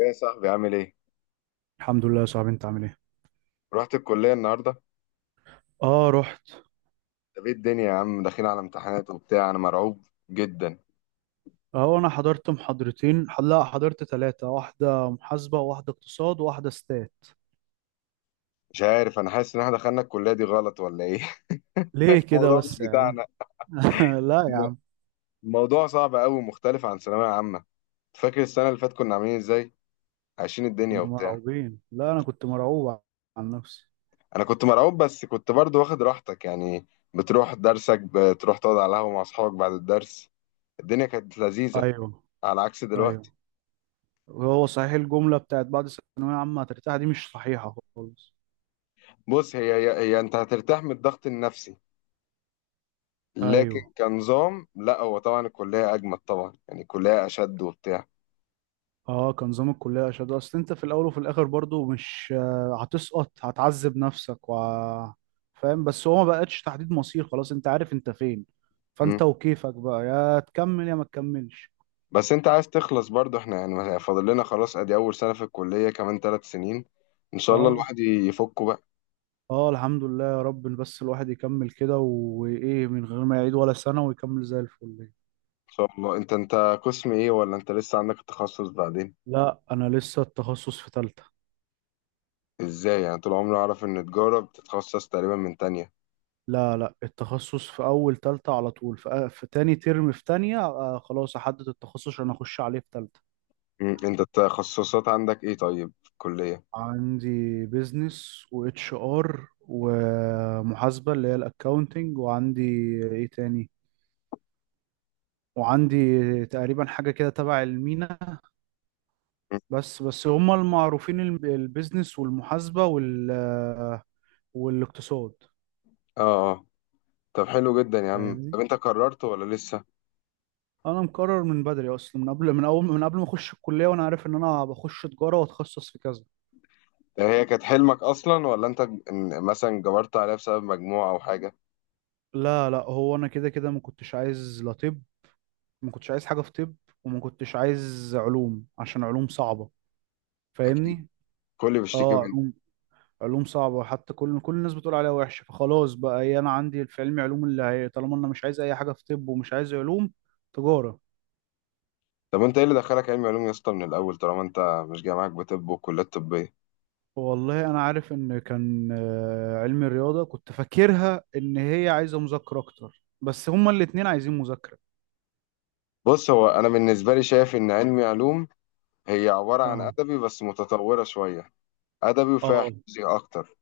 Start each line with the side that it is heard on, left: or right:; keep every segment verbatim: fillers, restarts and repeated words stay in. left: ايه يا صاحبي عامل ايه؟
right: الحمد لله يا صاحبي، انت عامل ايه؟
left: رحت الكلية النهاردة؟
right: اه، رحت.
left: طب ايه الدنيا يا عم، داخلين على امتحانات وبتاع. انا مرعوب جدا.
right: اه، انا حضرت محاضرتين، لا حضرت ثلاثة، واحدة محاسبة وواحدة اقتصاد وواحدة ستات.
left: مش عارف، انا حاسس ان احنا دخلنا الكلية دي غلط ولا ايه؟
right: ليه كده
left: الموضوع
right: بس
left: مش
right: يا عم؟
left: بتاعنا.
right: لا يا
left: الم-
right: عم.
left: الموضوع صعب قوي ومختلف عن ثانوية عامة. فاكر السنة اللي فاتت كنا عاملين ازاي؟ عايشين الدنيا
right: كنا
left: وبتاع.
right: مرعوبين، لا انا كنت مرعوب عن نفسي.
left: انا كنت مرعوب بس كنت برضو واخد راحتك يعني، بتروح درسك، بتروح تقعد على القهوة مع اصحابك بعد الدرس. الدنيا كانت لذيذة،
right: ايوه،
left: على عكس دلوقتي.
right: ايوه. هو صحيح الجملة بتاعت بعد ثانوية عامة هترتاح دي مش صحيحة خالص.
left: بص هي هي, هي انت هترتاح من الضغط النفسي، لكن
right: ايوه.
left: كنظام لا. هو طبعا الكلية أجمد، طبعا يعني الكلية أشد وبتاع.
right: اه، كان نظام الكلية أشد، أصل أنت في الأول وفي الآخر برضو مش آه، هتسقط، هتعذب نفسك و... فاهم. بس هو ما بقتش تحديد مصير، خلاص أنت عارف أنت فين،
left: مم.
right: فأنت وكيفك بقى، يا تكمل يا ما تكملش.
left: بس أنت عايز تخلص برضو. إحنا يعني فاضل لنا خلاص، أدي أول سنة في الكلية، كمان ثلاث سنين إن شاء الله
right: اه،
left: الواحد يفكه بقى.
right: اه الحمد لله يا رب، بس الواحد يكمل كده وإيه من غير ما يعيد ولا سنة ويكمل زي الفل.
left: إن شاء الله. أنت أنت قسم إيه، ولا أنت لسه عندك التخصص بعدين؟
right: لا، أنا لسه التخصص في تالتة.
left: إزاي يعني؟ طول عمري أعرف إن تجارة بتتخصص تقريبا من تانية.
right: لا لا، التخصص في أول تالتة على طول. في, آه، في تاني ترم، في تانية آه خلاص أحدد التخصص عشان أخش عليه في تالتة.
left: مم. أنت التخصصات عندك إيه طيب في الكلية؟
right: عندي بيزنس واتش ار ومحاسبة اللي هي الاكاونتنج، وعندي ايه تاني، وعندي تقريبا حاجة كده تبع المينا.
left: مم.
right: بس بس هما المعروفين، الب- البيزنس والمحاسبة وال والاقتصاد.
left: آه آه. طب حلو جدا يا عم،
right: فاهمني؟
left: طب أنت قررت ولا لسه؟
right: انا مقرر من بدري اصلا، من قبل، من اول، من قبل ما اخش الكلية، وانا عارف ان انا بخش تجارة واتخصص في كذا.
left: هي كانت حلمك اصلا ولا انت ج- إن مثلا جبرت عليها بسبب مجموعة او حاجة؟
right: لا لا، هو انا كده كده ما كنتش عايز لا طب، ما كنتش عايز حاجة في طب، وما كنتش عايز علوم عشان علوم صعبة.
left: اكيد.
right: فاهمني.
left: كل بيشتكي
right: اه،
left: منه.
right: علوم، علوم صعبة، حتى كل كل الناس بتقول عليها وحشة، فخلاص بقى ايه، انا عندي في علمي علوم، اللي هي طالما انا مش عايز اي حاجة في طب ومش عايز علوم، تجارة.
left: طب انت ايه اللي دخلك علم علوم يا اسطى من الاول؟ طالما انت مش جاي معاك بطب وكليات طبية.
right: والله انا عارف ان كان آه، علمي رياضة كنت فاكرها ان هي عايزة مذاكرة اكتر، بس هما الاتنين عايزين مذاكرة.
left: بص، هو انا بالنسبة لي شايف ان علم علوم هي عبارة عن
right: اه،
left: ادبي بس متطورة شوية. ادبي وفيها
right: اه،
left: حفظي اكتر،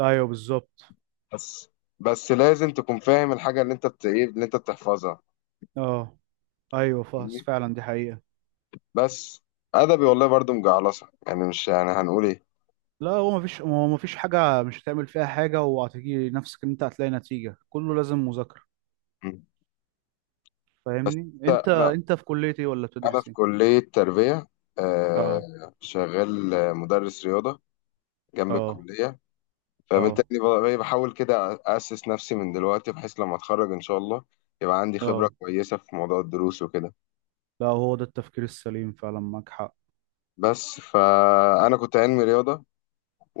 right: ايوه بالظبط.
left: بس بس لازم تكون فاهم الحاجة اللي انت بت... إيه اللي انت بتحفظها.
right: اه، ايوه فاس،
left: فاهمني.
right: فعلا دي حقيقة.
left: بس ادبي والله برضو مجعلصة يعني، مش يعني هنقول ايه.
right: لا، هو مفيش هو مفيش حاجة مش هتعمل فيها حاجة، وهتيجي نفسك ان انت هتلاقي نتيجة، كله لازم مذاكرة.
left: م.
right: فاهمني؟ انت
left: انا
right: انت في كلية ايه ولا
left: أنا
right: بتدرس
left: في
right: ايه؟
left: كلية تربية.
right: اه،
left: آه، شغال آه، مدرس رياضة جنب
right: اه،
left: الكلية.
right: اه،
left: فبالتالي ب- بحاول كده أسس نفسي من دلوقتي، بحيث لما أتخرج إن شاء الله يبقى عندي
right: اه.
left: خبرة كويسة في موضوع الدروس وكده.
right: لا، هو ده التفكير السليم فعلا، معاك حق.
left: بس فأنا كنت علمي رياضة،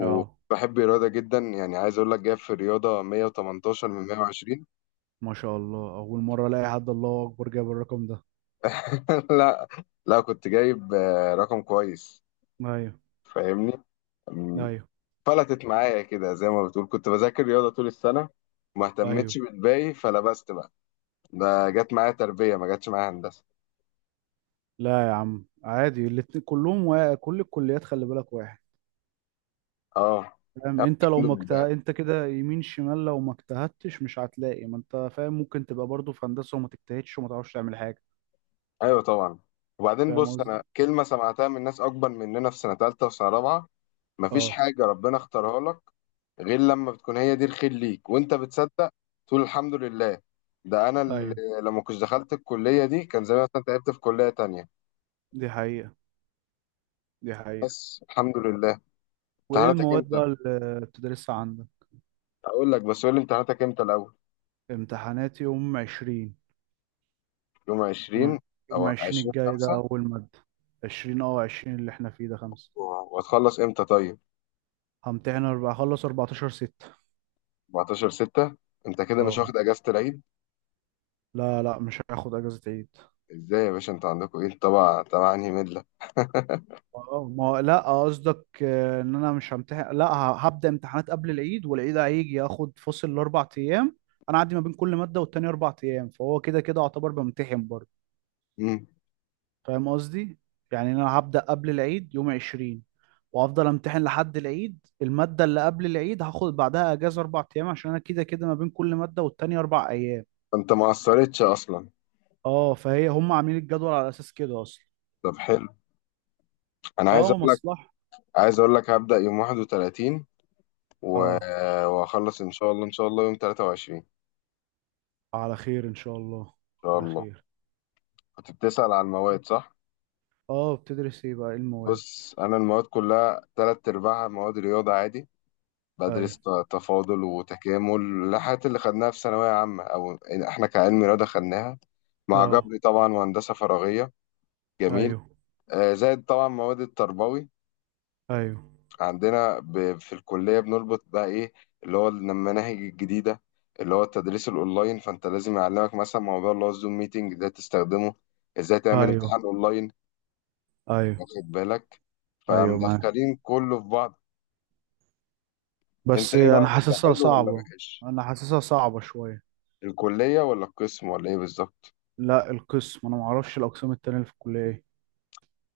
right: اه،
left: الرياضة جدا، يعني عايز أقول لك جايب في الرياضة مية وتمنتاشر من مائة وعشرون.
right: ما شاء الله، اول مرة الاقي حد، الله اكبر، جاب الرقم ده.
left: لا لا، كنت جايب آه، رقم كويس.
right: ايوه،
left: فاهمني.
right: ايوه،
left: فلتت معايا كده زي ما بتقول، كنت بذاكر رياضة طول السنة وما
right: ايوه.
left: اهتمتش بالباقي فلبست بقى. ده جت معايا تربية، ما جاتش معايا هندسة.
right: لا يا عم عادي، الاتنين كلهم وا... كل الكليات خلي بالك واحد.
left: اه.
right: فاهم،
left: طب
right: انت لو
left: الحمد
right: ما مكت...
left: لله.
right: انت كده يمين شمال، لو ما اجتهدتش مش هتلاقي. ما انت فاهم، ممكن تبقى برضه في هندسة وما تجتهدش وما تعرفش تعمل حاجة.
left: ايوه طبعا. وبعدين
right: فاهم
left: بص،
right: قصدي.
left: انا كلمة سمعتها من ناس اكبر مننا في سنة تالتة وسنة رابعة: مفيش
right: اه،
left: حاجة ربنا اختارها لك غير لما بتكون هي دي الخير ليك وانت بتصدق تقول الحمد لله. ده انا اللي
right: ايوه،
left: لما كنت دخلت الكلية دي كان زمان مثلا تعبت في كلية تانية.
right: دي حقيقة، دي حقيقة.
left: بس الحمد لله.
right: وايه
left: امتحاناتك
right: المواد
left: امتى؟
right: بقى اللي بتدرسها عندك؟
left: اقول لك، بس قول لي امتحاناتك امتى الاول.
right: امتحانات يوم عشرين.
left: يوم عشرين،
right: يوم يوم
left: او
right: عشرين
left: عشرين،
right: الجاي ده
left: خمسة.
right: اول مادة. عشرين، اه عشرين اللي احنا فيه ده خمسة.
left: وهتخلص امتى طيب؟
right: همتحن اربعة، اخلص اربعتاشر ستة.
left: اربعتاشر، ستة. انت كده مش
right: اه،
left: واخد اجازة العيد؟
right: لا لا، مش هاخد اجازة عيد.
left: ازاي يا باشا، انت عندكم ايه؟ طبعا طبعا. انهي ملة؟
right: اه، ما لا قصدك آه، ان انا مش همتحن، لا ه- هبدأ امتحانات قبل العيد، والعيد هيجي اخد فصل الاربع ايام. انا عندي ما بين كل مادة والتانية اربع ايام، فهو كده كده اعتبر بمتحن برضه.
left: امم.
right: فاهم قصدي؟ يعني انا هبدأ قبل العيد يوم عشرين، وافضل امتحن لحد العيد. الماده اللي قبل العيد هاخد بعدها اجازه اربع ايام، عشان انا كده كده ما بين كل ماده والتانيه اربع ايام.
left: انت ما قصرتش اصلا.
right: اه، فهي هم عاملين الجدول على اساس كده اصلا.
left: طب حلو. انا عايز
right: اه،
left: اقول لك،
right: مصلحه.
left: عايز اقول لك هبدأ يوم واحد وثلاثين و-
right: اه،
left: وهخلص ان شاء الله، ان شاء الله يوم تلاتة وعشرين ان
right: على خير ان شاء الله،
left: شاء
right: على
left: الله.
right: خير.
left: كنت بتسأل على المواد، صح.
right: اه، بتدرس ايه بقى، ايه المواد؟
left: بص، انا المواد كلها تلات ارباعها مواد رياضة عادي.
right: ايوه،
left: بدرس ت- تفاضل وتكامل، الحاجات اللي خدناها في ثانوية عامة أو إحنا كعلم رياضة خدناها، مع
right: اه،
left: جبري طبعا وهندسة فراغية. جميل.
right: ايوه،
left: آه، زائد طبعا مواد التربوي
right: ايوه،
left: عندنا ب- في الكلية، بنربط بقى إيه اللي هو المناهج الجديدة، اللي هو التدريس الأونلاين. فأنت لازم يعلمك مثلا موضوع اللي هو الزوم ميتنج ده، تستخدمه إزاي، تعمل
right: ايوه،
left: امتحان أونلاين،
right: ايوه،
left: واخد بالك،
right: ايوه معاك.
left: فمدخلين كله في بعض. أنت
right: بس
left: إيه
right: انا
left: رأيك، ده
right: حاسسها
left: حلو ولا
right: صعبه.
left: وحش؟
right: انا حاسسها صعبه شويه.
left: الكلية ولا القسم ولا إيه بالظبط؟
right: لا القسم، انا ما اعرفش الاقسام التانيه اللي في الكليه ايه.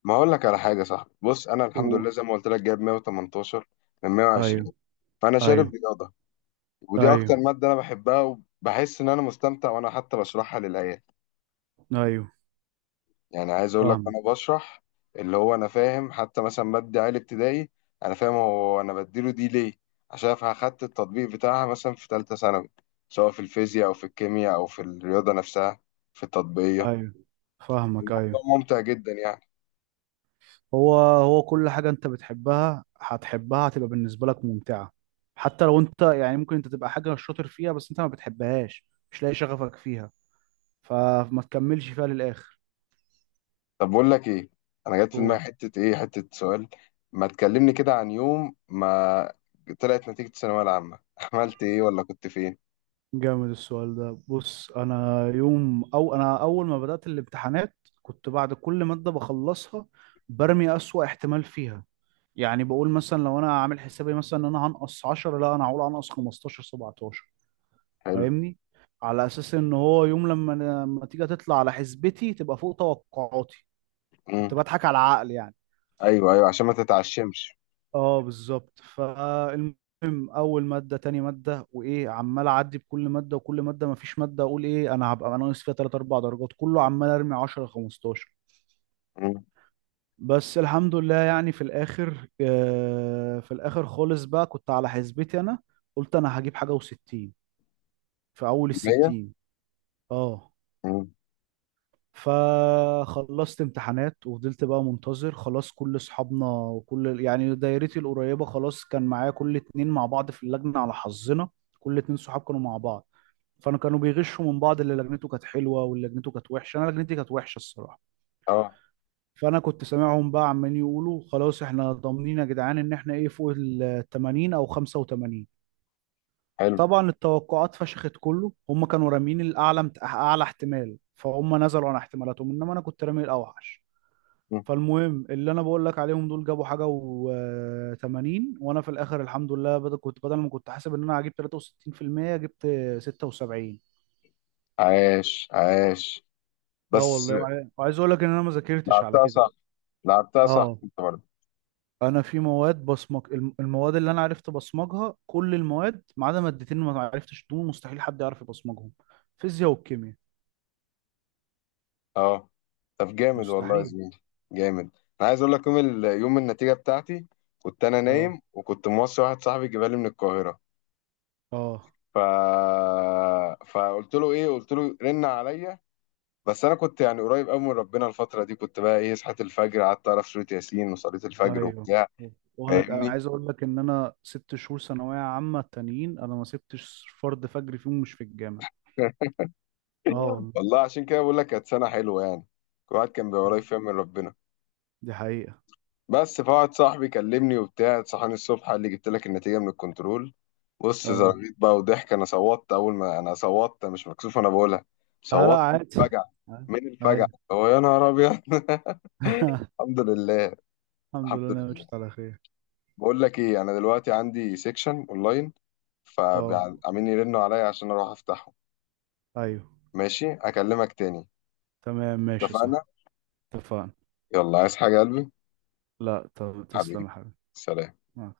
left: ما اقول لك على حاجه يا صاحبي. بص انا الحمد لله
right: قول.
left: زي ما قلت لك، جايب مائة وثمانية عشر من مية وعشرين.
right: ايوه،
left: فانا شارب
right: ايوه،
left: رياضه، ودي
right: ايوه،
left: اكتر ماده انا بحبها. وبحس ان انا مستمتع، وانا حتى بشرحها للعيال.
right: ايوه
left: يعني عايز اقول لك
right: فاهمك،
left: انا بشرح، اللي هو انا فاهم حتى مثلا ماده عالي ابتدائي. انا فاهم هو انا بديله دي ليه، عشان اخدت التطبيق بتاعها مثلا في ثالثه ثانوي، سواء في الفيزياء او في الكيمياء او في الرياضه نفسها، في التطبيقيه.
right: ايوه فاهمك،
left: الموضوع
right: ايوه.
left: ممتع جدا يعني.
right: هو هو كل حاجه انت بتحبها هتحبها، هتبقى بالنسبه لك ممتعه. حتى لو انت، يعني ممكن انت تبقى حاجه شاطر فيها بس انت ما بتحبهاش، مش لاقي شغفك فيها، فما تكملش فيها للاخر.
left: طب بقول لك ايه، انا جات في
right: أوه.
left: دماغي حته ايه حته سؤال. ما تكلمني كده عن يوم ما طلعت نتيجه الثانويه العامه. عملت ايه ولا كنت فين؟
right: جامد السؤال ده. بص، انا يوم او انا اول ما بدات الامتحانات كنت بعد كل ماده بخلصها برمي اسوأ احتمال فيها. يعني بقول مثلا لو انا عامل حسابي مثلا ان انا هنقص عشرة، لا انا هقول هنقص خمستاشر، سبعة عشر.
left: حلو.
right: فاهمني؟ على اساس ان هو يوم لما أنا- لما تيجي تطلع على حسبتي تبقى فوق توقعاتي. كنت
left: امم.
right: بضحك على العقل يعني.
left: ايوه ايوه، عشان ما تتعشمش.
right: اه بالظبط. فالمهم، اول ماده، تاني ماده، وايه، عمال اعدي بكل ماده، وكل ماده ما فيش ماده اقول ايه انا هبقى ناقص فيها ثلاث اربعة درجات، كله عمال ارمي عشر خمستاشر.
left: امم.
right: بس الحمد لله يعني في الاخر، آه في الاخر خالص بقى كنت على حسبتي انا. قلت انا هجيب حاجه و60، في اول ال
left: مائة.
right: ستين. اه.
left: امم.
right: فخلصت امتحانات وفضلت بقى منتظر، خلاص كل اصحابنا وكل يعني دايرتي القريبه خلاص. كان معايا كل اتنين مع بعض في اللجنه، على حظنا كل اتنين صحاب كانوا مع بعض. فانا كانوا بيغشوا من بعض، اللي لجنته كانت حلوه واللي لجنته كانت وحشه، انا لجنتي كانت وحشه الصراحه.
left: اه.
right: فانا كنت سامعهم بقى عمالين يقولوا خلاص احنا ضامنين يا جدعان ان احنا ايه فوق ال تمانين او خمسة وتمانين.
left: حلو.
right: طبعا التوقعات فشخت، كله هم كانوا رامين الاعلى، اعلى احتمال، فهم نزلوا عن احتمالاتهم، انما انا كنت رامي الاوحش.
left: مم.
right: فالمهم، اللي انا بقول لك عليهم دول جابوا حاجه و80، وانا في الاخر الحمد لله، بدل كنت بدل ما كنت حاسب ان انا هجيب تلاتة وستين في المية جبت ستة وسبعين.
left: عاش عاش.
right: اه
left: بس
right: والله. وع- وعايز اقول لك ان انا ما ذاكرتش على
left: لعبتها
right: كده.
left: صح، لعبتها صح
right: اه،
left: انت برضه.
right: انا في مواد بصمج، الم- المواد اللي انا عرفت ابصمجها كل المواد ما عدا مادتين ما عرفتش، دول مستحيل حد يعرف يبصمجهم، فيزياء والكيمياء.
left: اه. طب جامد والله يا
right: مستحيل.
left: زميلي. جامد. انا عايز اقول لك يوم ال... يوم النتيجه بتاعتي، كنت انا
right: اه،
left: نايم، وكنت موصي واحد صاحبي جبالي من القاهره.
right: اه،
left: ف... فقلت له ايه، قلت له رن عليا. بس انا كنت يعني قريب قوي من ربنا الفتره دي، كنت بقى ايه، صحيت الفجر، قعدت اعرف سوره ياسين، وصليت الفجر
right: ايوه.
left: وبتاع.
right: وانا ك-
left: فاهمني.
right: عايز اقول لك ان انا ست شهور ثانويه عامه تانيين انا ما سبتش فرد فجر فيهم، مش في الجامعه. اه والله.
left: والله عشان كده بقول لك كانت سنه حلوه يعني، الواحد كان بيبقى قريب فيها من ربنا.
right: دي حقيقه.
left: بس فواحد صاحبي كلمني وبتاع، صحاني الصبح، قال لي جبت لك النتيجه من الكنترول. بص،
right: اه،
left: زرغيت بقى وضحك. انا صوتت اول ما انا صوتت، مش مكسوف انا بقولها،
right: اه، لا
left: صوتت من
right: عادي.
left: الفجع.
right: آه،
left: من الفجع.
right: ايوه.
left: هو يا نهار ابيض. الحمد لله.
right: الحمد
left: الحمد
right: لله انا مشيت
left: لله.
right: على خير.
left: بقول لك ايه، انا دلوقتي عندي سيكشن اونلاين،
right: اه،
left: فعاملين يرنوا عليا عشان اروح افتحه.
right: ايوه،
left: ماشي اكلمك تاني.
right: تمام، ماشي
left: اتفقنا.
right: صح. اتفقنا.
left: يلا، عايز حاجة يا قلبي؟
right: لا طب، تسلم
left: حبيبي،
right: يا حبيبي.
left: سلام.
right: مع